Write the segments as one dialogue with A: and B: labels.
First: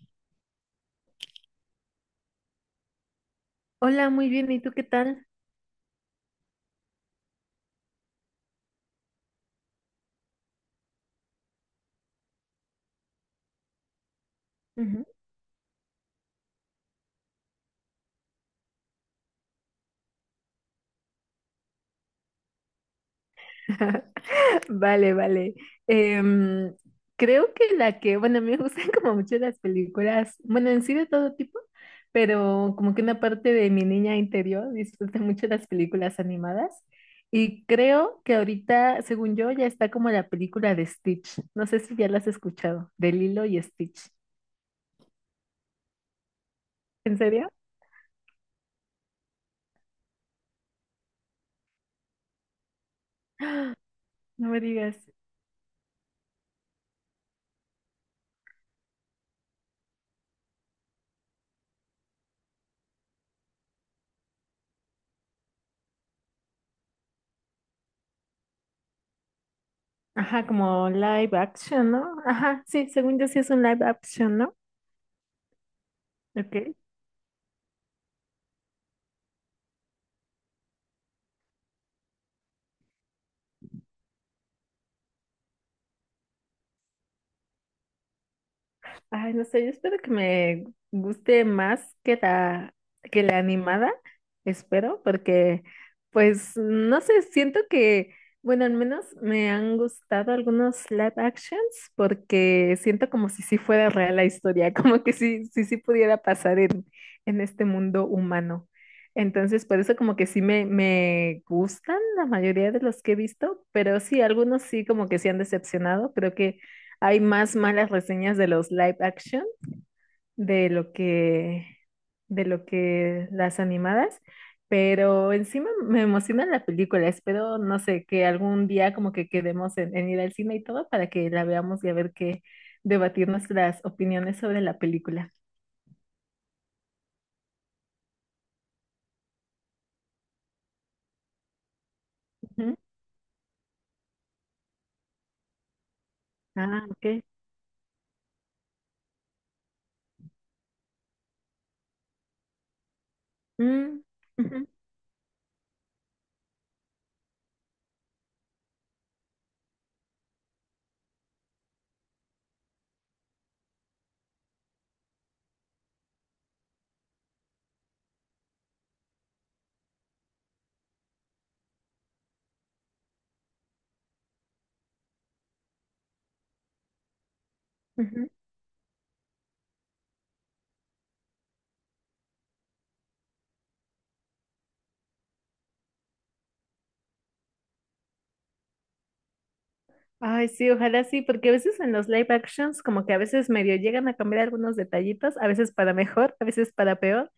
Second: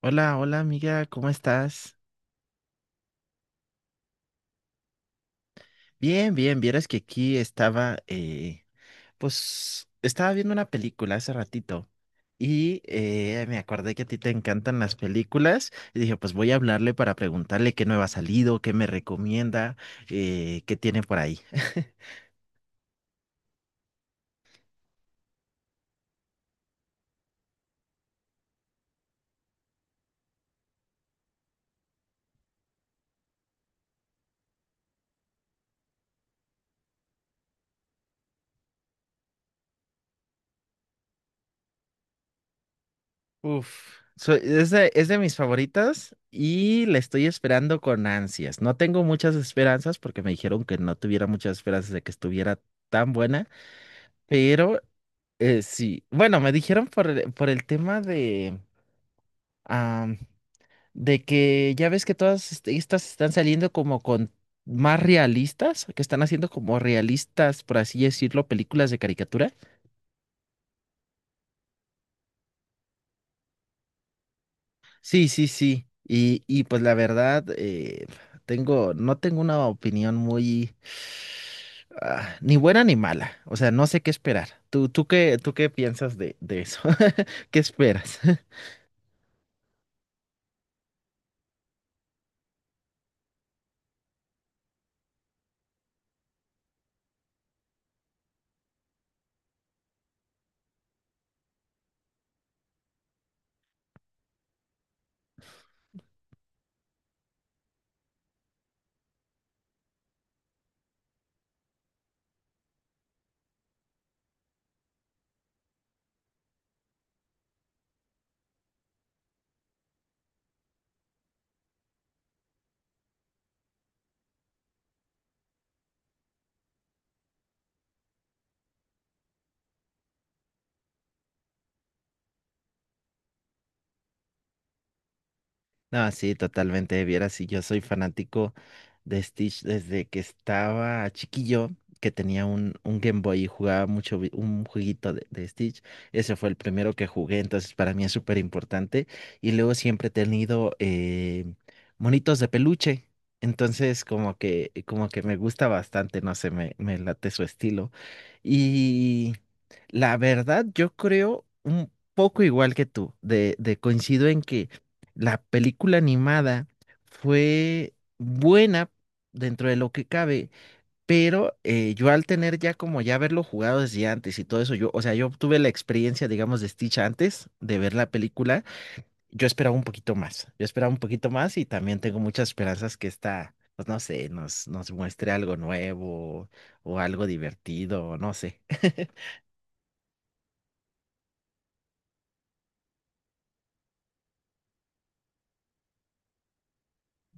A: Hola, hola amiga, ¿cómo estás?
B: Hola, muy bien. ¿Y tú qué tal?
A: Bien, bien, vieras que aquí estaba, pues estaba viendo una película hace ratito y me acordé que a ti te encantan las
B: Ujú.
A: películas y dije, pues voy a hablarle para preguntarle qué nueva ha salido, qué me recomienda, qué tiene por ahí.
B: Vale, vale. Em, Creo que la que, bueno, a mí me gustan como mucho las películas, bueno, en sí de todo tipo, pero como que una parte de mi niña interior disfruta mucho las películas animadas. Y creo que ahorita, según yo, ya está como la película de Stitch. No sé si ya la has escuchado, de Lilo y
A: Uf,
B: Stitch.
A: es de mis favoritas y la
B: ¿En
A: estoy
B: serio?
A: esperando con ansias. No tengo muchas esperanzas porque me dijeron que no tuviera muchas esperanzas de que estuviera tan buena.
B: ¡Ah! No me
A: Pero
B: digas.
A: Sí, bueno, me dijeron por por el tema de, am, de que ya ves que todas estas están saliendo como con más realistas, que están haciendo como realistas, por así decirlo, películas de caricatura.
B: Ajá, como live action, ¿no? Ajá, sí, según yo sí es un live action, ¿no?
A: Sí, sí, sí. Y
B: Okay,
A: pues la verdad, tengo, no tengo una opinión muy, ni buena ni mala. O sea, no sé qué esperar. ¿Tú qué piensas de eso? ¿Qué esperas?
B: ay, no sé, yo espero que me guste más que que la animada, espero, porque pues no sé, siento que, bueno, al menos me han gustado algunos live actions porque siento como si sí fuera real la historia, como que sí, sí, sí pudiera pasar en este mundo humano. Entonces, por eso como que sí me gustan la mayoría de los que he visto, pero sí, algunos sí como que sí han decepcionado, creo que hay más malas reseñas de los live action de lo que, de lo que las animadas. Pero encima me emociona la película. Espero, no sé, que algún día como que quedemos en ir al cine y todo para que la veamos y a ver qué debatir nuestras opiniones sobre la película.
A: No, sí, totalmente. Vieras, si yo soy fanático de Stitch desde que estaba chiquillo, que tenía
B: Ujú.
A: un Game Boy y jugaba mucho un jueguito de Stitch. Ese fue el
B: Ah,
A: primero que
B: ok.
A: jugué, entonces para mí es súper importante. Y luego siempre he tenido monitos de peluche.
B: Mm,
A: Entonces,
B: ujú,
A: como que me gusta bastante, no sé, me late su estilo. Y la verdad, yo creo un poco igual que tú, de coincido en que. La película animada fue buena dentro de lo que cabe, pero yo al tener ya como ya haberlo jugado desde antes y todo eso, yo, o sea, yo tuve la experiencia, digamos, de Stitch antes de ver la
B: ujú.
A: película, yo esperaba un poquito más, yo esperaba un poquito más y también tengo muchas esperanzas que esta, pues no sé, nos, nos muestre algo nuevo o algo divertido, no sé.
B: Ay, sí, ojalá sí, porque a veces en los live actions como que a veces medio llegan a cambiar algunos detallitos, a veces para mejor, a veces para peor.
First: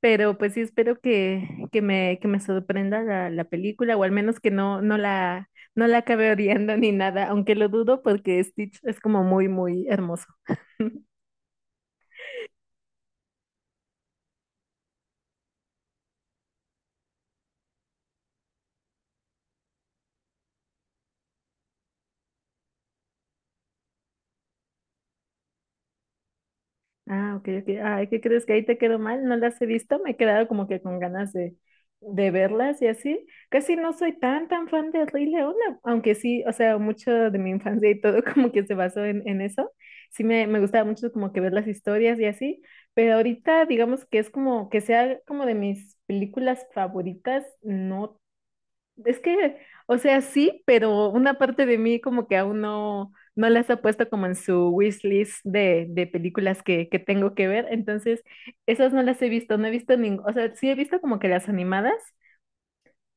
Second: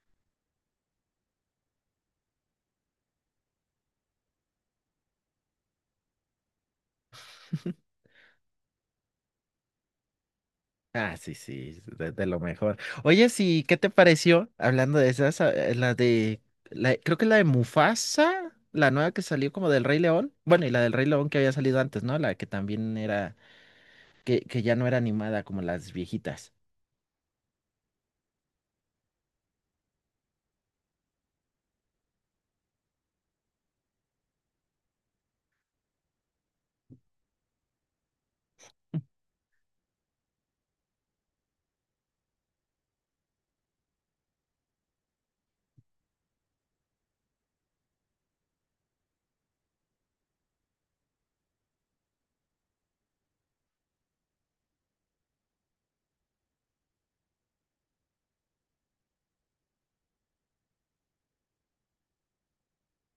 B: Pero pues sí espero que que me sorprenda la película, o al menos que no la acabe odiando ni nada, aunque lo dudo porque Stitch es como muy, muy hermoso.
A: Ah, sí, sí, de lo mejor. Oye, sí, ¿qué te pareció? Hablando de esas, la de, la, creo que la de Mufasa, la nueva que salió como del Rey León. Bueno, y la del Rey León que había salido antes, ¿no? La que también era, que ya no era animada como las viejitas.
B: Ah, ok, ok. Ay, ¿qué crees que ahí te quedó mal? No las he visto, me he quedado como que con ganas de verlas y así. Casi no soy tan, tan fan de Rey León, aunque sí, o sea, mucho de mi infancia y todo como que se basó en eso. Sí, me gustaba mucho como que ver las historias y así, pero ahorita digamos que es como que sea como de mis películas favoritas, no es que, o sea, sí, pero una parte de mí como que aún no las ha puesto como en su wishlist de películas que tengo que ver. Entonces, esas no las he visto, no he visto ningún, o sea, sí he visto como que las animadas,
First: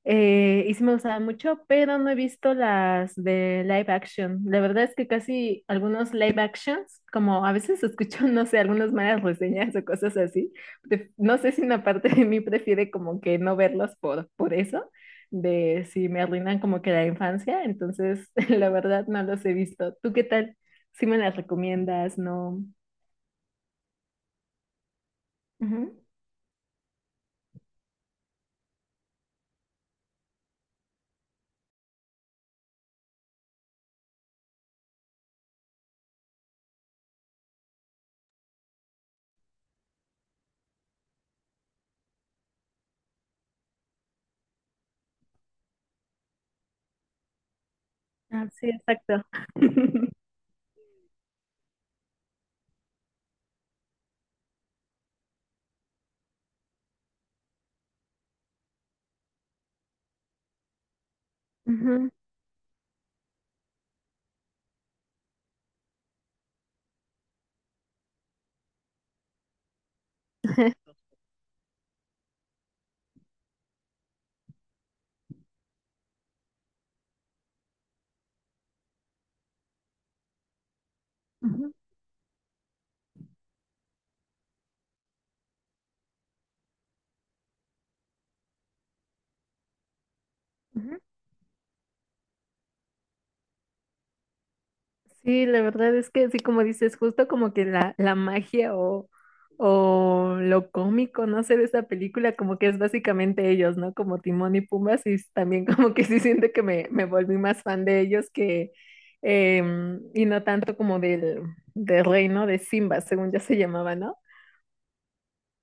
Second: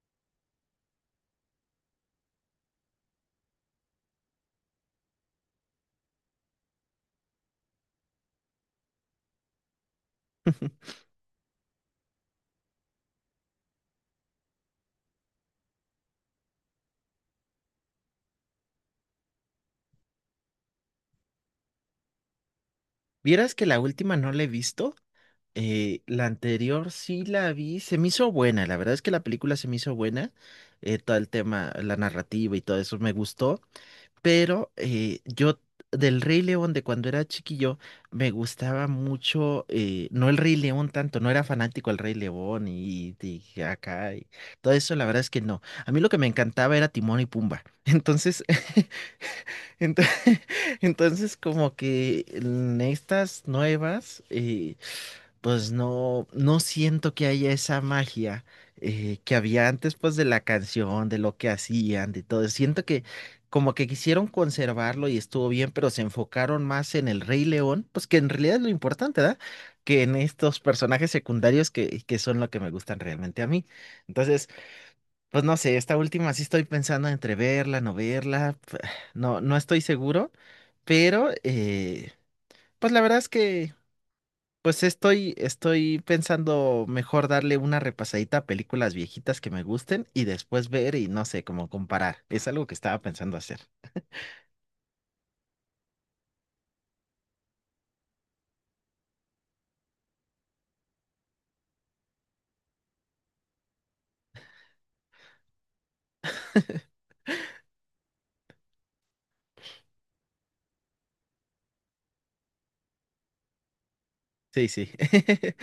B: y sí me gustaba mucho, pero no he visto las de live action. La verdad es que casi algunos live actions, como a veces escucho, no sé, algunas malas reseñas o cosas así. No sé si una parte de mí prefiere como que no verlos por eso, de si me arruinan como que la infancia. Entonces, la verdad no los he visto. ¿Tú qué tal? ¿Si me las recomiendas? ¿No?
A: Vieras que la última no la he visto,
B: Ujú.
A: la anterior sí la vi, se me hizo buena, la verdad es que la película se me hizo buena, todo el tema, la narrativa y todo eso me gustó. Pero yo del Rey León de cuando era chiquillo me gustaba mucho, no el Rey León tanto, no era fanático del Rey León y acá y todo eso, la verdad es que no. A mí lo que me encantaba era Timón y Pumba. Entonces,
B: Ah, sí, exacto.
A: ento- entonces, como que en estas nuevas, pues no, no siento que haya esa magia que había antes, pues de la canción, de lo que
B: Ujú,
A: hacían, de todo. Siento que como que quisieron conservarlo y estuvo bien, pero se enfocaron más en el Rey León, pues que en realidad es lo importante, ¿verdad? Que en estos personajes secundarios que son lo que me gustan realmente a mí. Entonces, pues no sé, esta última sí estoy pensando entre verla, no verla, no, no estoy seguro, pero
B: ujú, ujú.
A: pues la verdad es que... Pues estoy, estoy pensando mejor darle una repasadita a películas viejitas que me gusten y después ver
B: Ujú.
A: y no sé, como comparar. Es algo que estaba pensando hacer.
B: Sí, la verdad es que sí, como dices, justo como que la magia o lo cómico, no sé, de esta película, como que es básicamente ellos, ¿no? Como Timón y Pumbas, también como que sí siento que me volví más fan de ellos que, em, y no tanto como del reino de Simba, según ya se llamaba, ¿no?
A: Sí, sí.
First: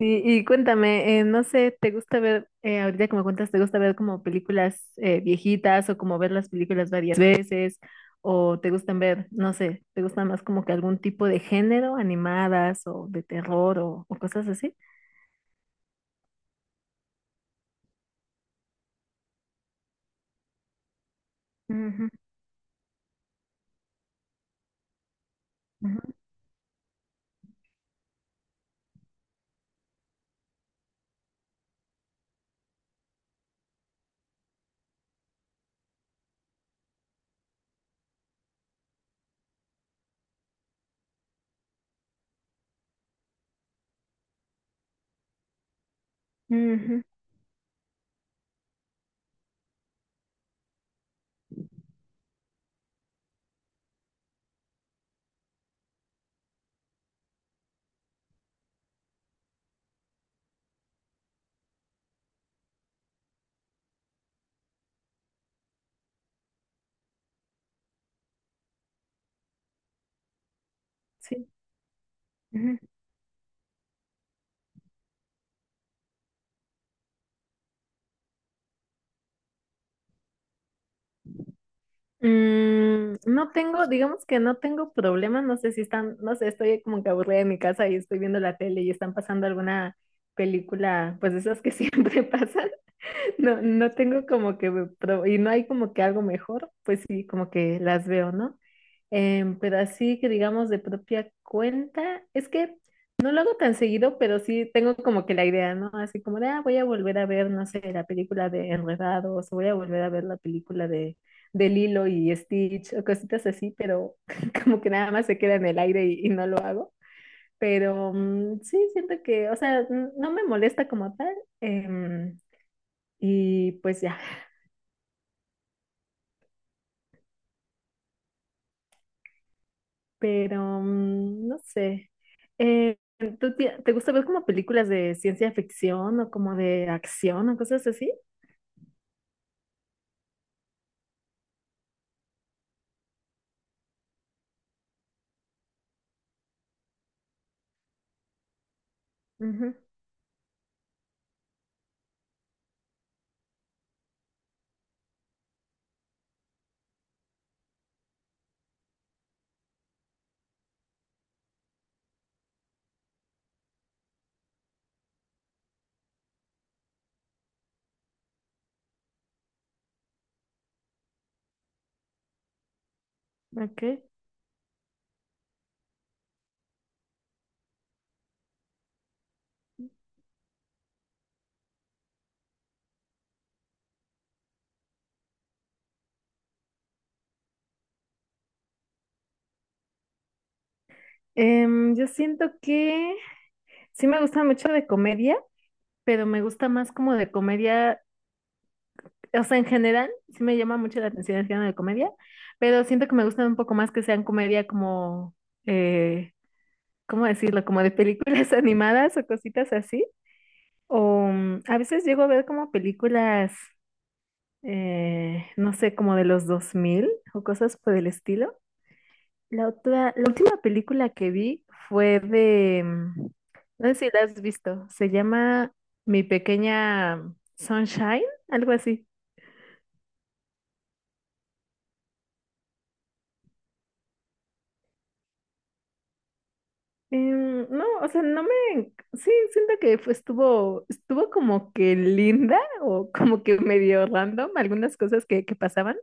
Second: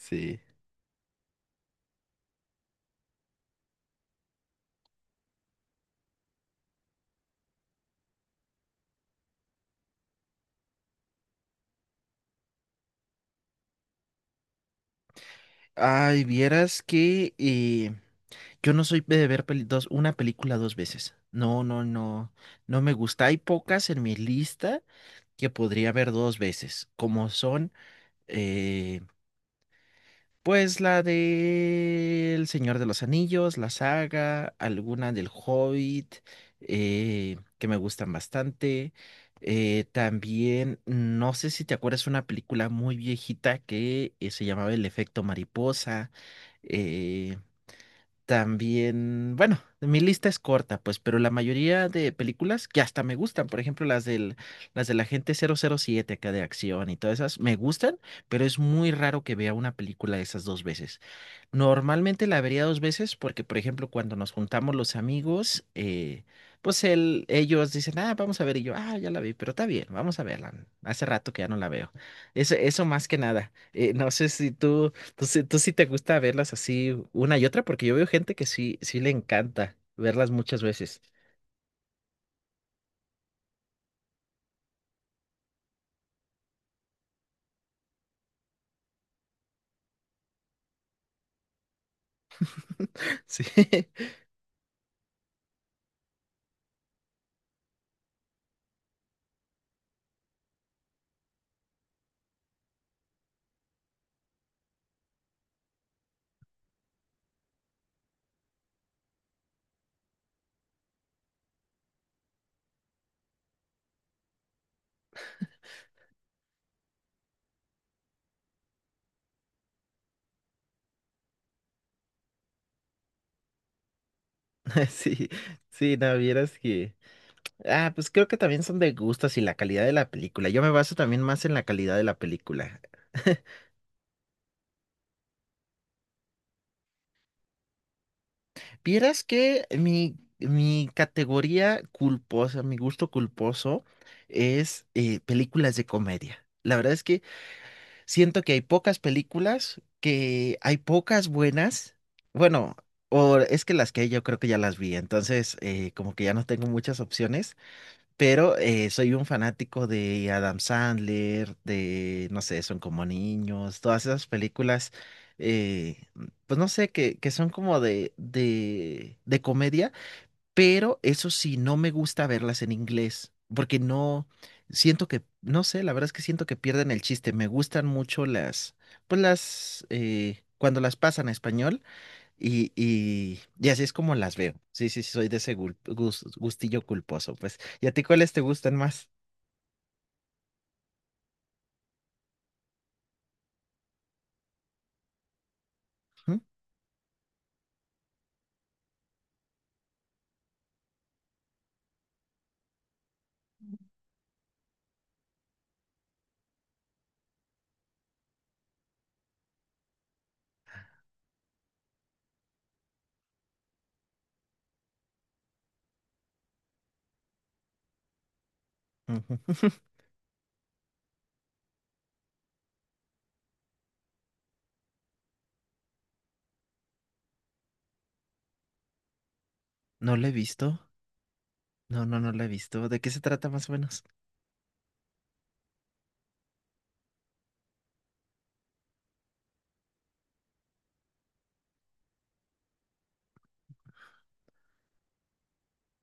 B: Y cuéntame, no sé, ¿te gusta ver, ahorita como cuentas, ¿te gusta ver como películas viejitas o como ver las películas varias veces? ¿O te gustan ver, no sé, ¿te gusta más como que algún tipo de género, animadas o de terror o cosas así?
A: Ay, vieras que yo no soy de ver dos, una película dos veces. No, no,
B: Ujú,
A: no. No me gusta. Hay pocas en mi lista que podría ver
B: ujú,
A: dos veces, como son eh, pues la de El Señor de los Anillos, la saga, alguna del Hobbit, que me gustan bastante. También, no sé si te acuerdas, una película muy viejita que se llamaba El Efecto Mariposa.
B: ujú,
A: eh, también, bueno, mi lista es corta, pues, pero la mayoría de películas que hasta me gustan, por ejemplo, las del Agente 007 acá de acción y todas esas, me gustan, pero es muy raro que vea una película de esas dos veces. Normalmente la vería dos veces porque, por ejemplo, cuando nos juntamos los amigos, pues él, ellos dicen, ah, vamos a ver, y yo, ah, ya la vi, pero está bien, vamos a verla. Hace rato que ya
B: sí.
A: no la veo. Eso,
B: Ujú.
A: eso más que nada. No sé si tú sí te gusta verlas así una y otra, porque yo veo gente que sí, sí le encanta verlas muchas veces.
B: Mm, no tengo, digamos que no tengo problema, no sé si están, no sé, estoy como que aburrida en mi casa y estoy viendo la tele y están pasando alguna película, pues de esas que siempre pasan.
A: Sí,
B: No, no tengo como que, y no hay como que algo mejor, pues sí, como que las veo, ¿no? Em, pero así que digamos de propia cuenta, es que no lo hago tan seguido, pero sí tengo como que la idea, ¿no? Así como de, ah, voy a volver a ver, no sé, la película de Enredados, o voy a volver a ver la película de Lilo y Stitch o cositas así, pero como que nada más se queda en el aire y no lo hago. Pero mm, sí, siento que, o sea, no me molesta como tal. Em, y pues ya,
A: sí, sí, no, vieras que... Ah, pues creo que también son de gustos y la calidad de la película. Yo me
B: pero
A: baso también más
B: mm,
A: en
B: no
A: la calidad de
B: sé.
A: la película.
B: Eh, te gusta ver como películas de ciencia ficción o como de acción o cosas así?
A: Vieras que mi categoría culposa, mi gusto culposo es películas de comedia. La verdad es que siento que hay pocas
B: Ujú,
A: películas, que hay pocas buenas. Bueno, o es que las que hay yo creo que ya las vi, entonces como que ya no tengo muchas opciones, pero soy un fanático de Adam Sandler, de, no sé, Son como niños, todas esas películas, eh, pues no sé, que son como de comedia, pero eso sí, no me gusta verlas en inglés, porque
B: ok.
A: no, siento que, no sé, la verdad es que siento que pierden el chiste. Me gustan mucho las, pues las, cuando las pasan a español y así es como las veo. Sí, sí, sí, soy de ese gustillo culposo. Pues, ¿y a ti cuáles te gustan más?
B: Em, yo siento que sí me gusta mucho de comedia, pero
A: ¿Mm?
B: me gusta más como de comedia o sea, en general, sí me llama mucho la atención el género de comedia, pero siento que me gustan un poco más que sean comedia como, eh, ¿cómo decirlo? Como de películas animadas o cositas así. O mm, a veces llego a ver como películas, no sé, como de los 2000 o cosas por el estilo.
A: Ujú.
B: La última película que vi fue de, mm, no sé si la has visto, se llama Mi Pequeña Sunshine, algo así.
A: No lo he visto. No, no, no lo he visto. ¿De qué se trata más o menos?
B: Em, no, o sea, no me, sí, siento que estuvo como que linda o como que medio random algunas cosas que pasaban,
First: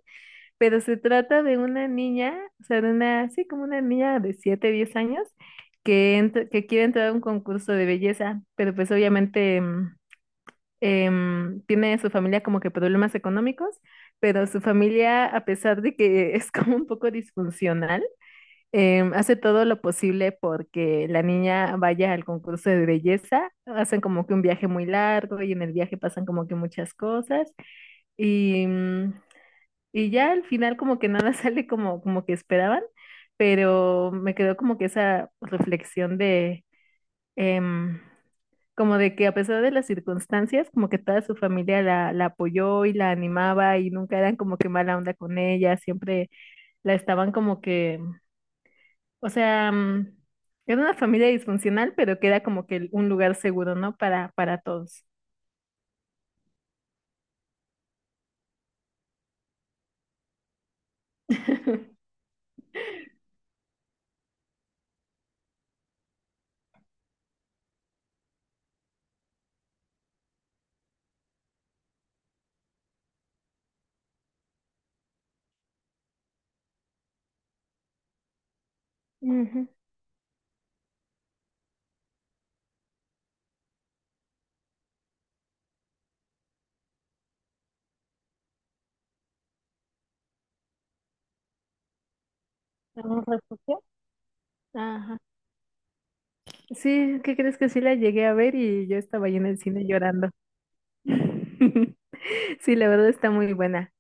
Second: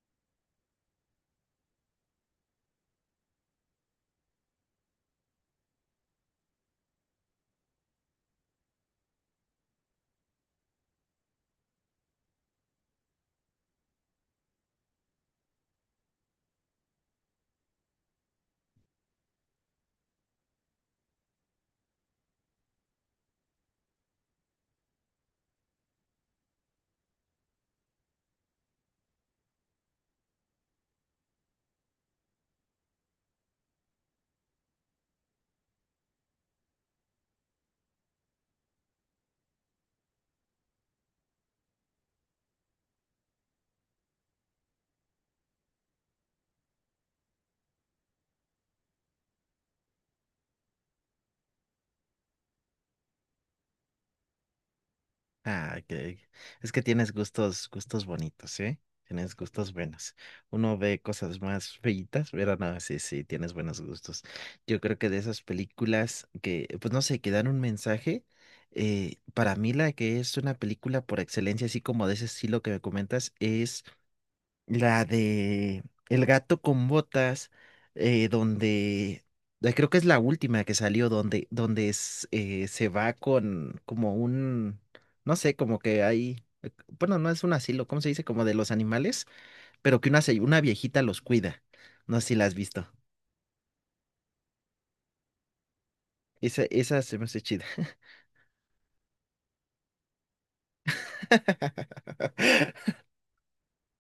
B: pero se trata de una niña, o sea, de una, sí, como una niña de 7, 10 años que, que quiere entrar a un concurso de belleza, pero pues obviamente em, em, tiene su familia como que problemas económicos, pero su familia, a pesar de que es como un poco disfuncional, em, hace todo lo posible porque la niña vaya al concurso de belleza, hacen como que un viaje muy largo y en el viaje pasan como que muchas cosas y, mm, y ya al final como que nada sale como, como que esperaban, pero me quedó como que esa reflexión de em, como de que a pesar de las circunstancias, como que toda su familia la apoyó y la animaba y nunca eran como que mala onda con ella, siempre la estaban como que o sea, mm, era una familia disfuncional, pero que era como que un lugar seguro, ¿no? Para todos.
A: Ah, que es que tienes gustos, gustos bonitos, ¿eh? Tienes gustos buenos. Uno ve cosas más feitas, pero no, sí, sí, tienes buenos gustos. Yo creo que de esas películas que, pues no sé, que dan un mensaje, para mí la que es una película por excelencia, así como de ese estilo que me comentas, es la de El gato con botas, donde
B: Ujú.
A: creo que es la última que salió, donde, donde es, se va con como un, no sé, como que hay, bueno, no es un asilo, ¿cómo se dice? Como de los animales, pero que una, una viejita los cuida. No sé si la has visto.
B: ¿Un refugio? Ajá.
A: Esa se
B: Sí,
A: me
B: ¿qué
A: hace
B: crees
A: chida.
B: que sí la llegué a ver y yo estaba ahí en el cine llorando? Sí, la verdad está muy buena.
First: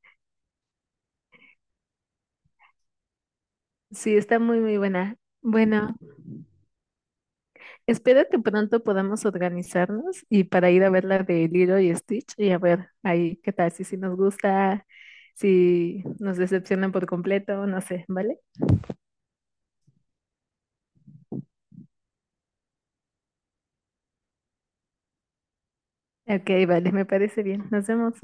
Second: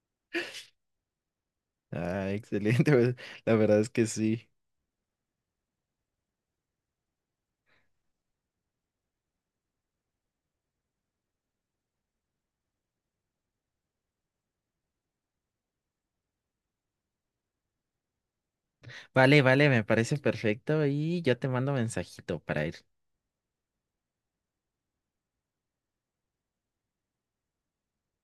A: Ah, excelente, pues, la verdad es que
B: Sí, está
A: sí.
B: muy, muy buena. Bueno, espero que pronto podamos organizarnos y para ir a ver la de Lilo y Stitch y a ver ahí qué tal, si, si nos gusta, si nos decepcionan por completo, no sé, ¿vale?
A: Vale, vale, me parece perfecto y yo te mando mensajito para ir.
B: Ok, vale, me parece bien. Nos vemos.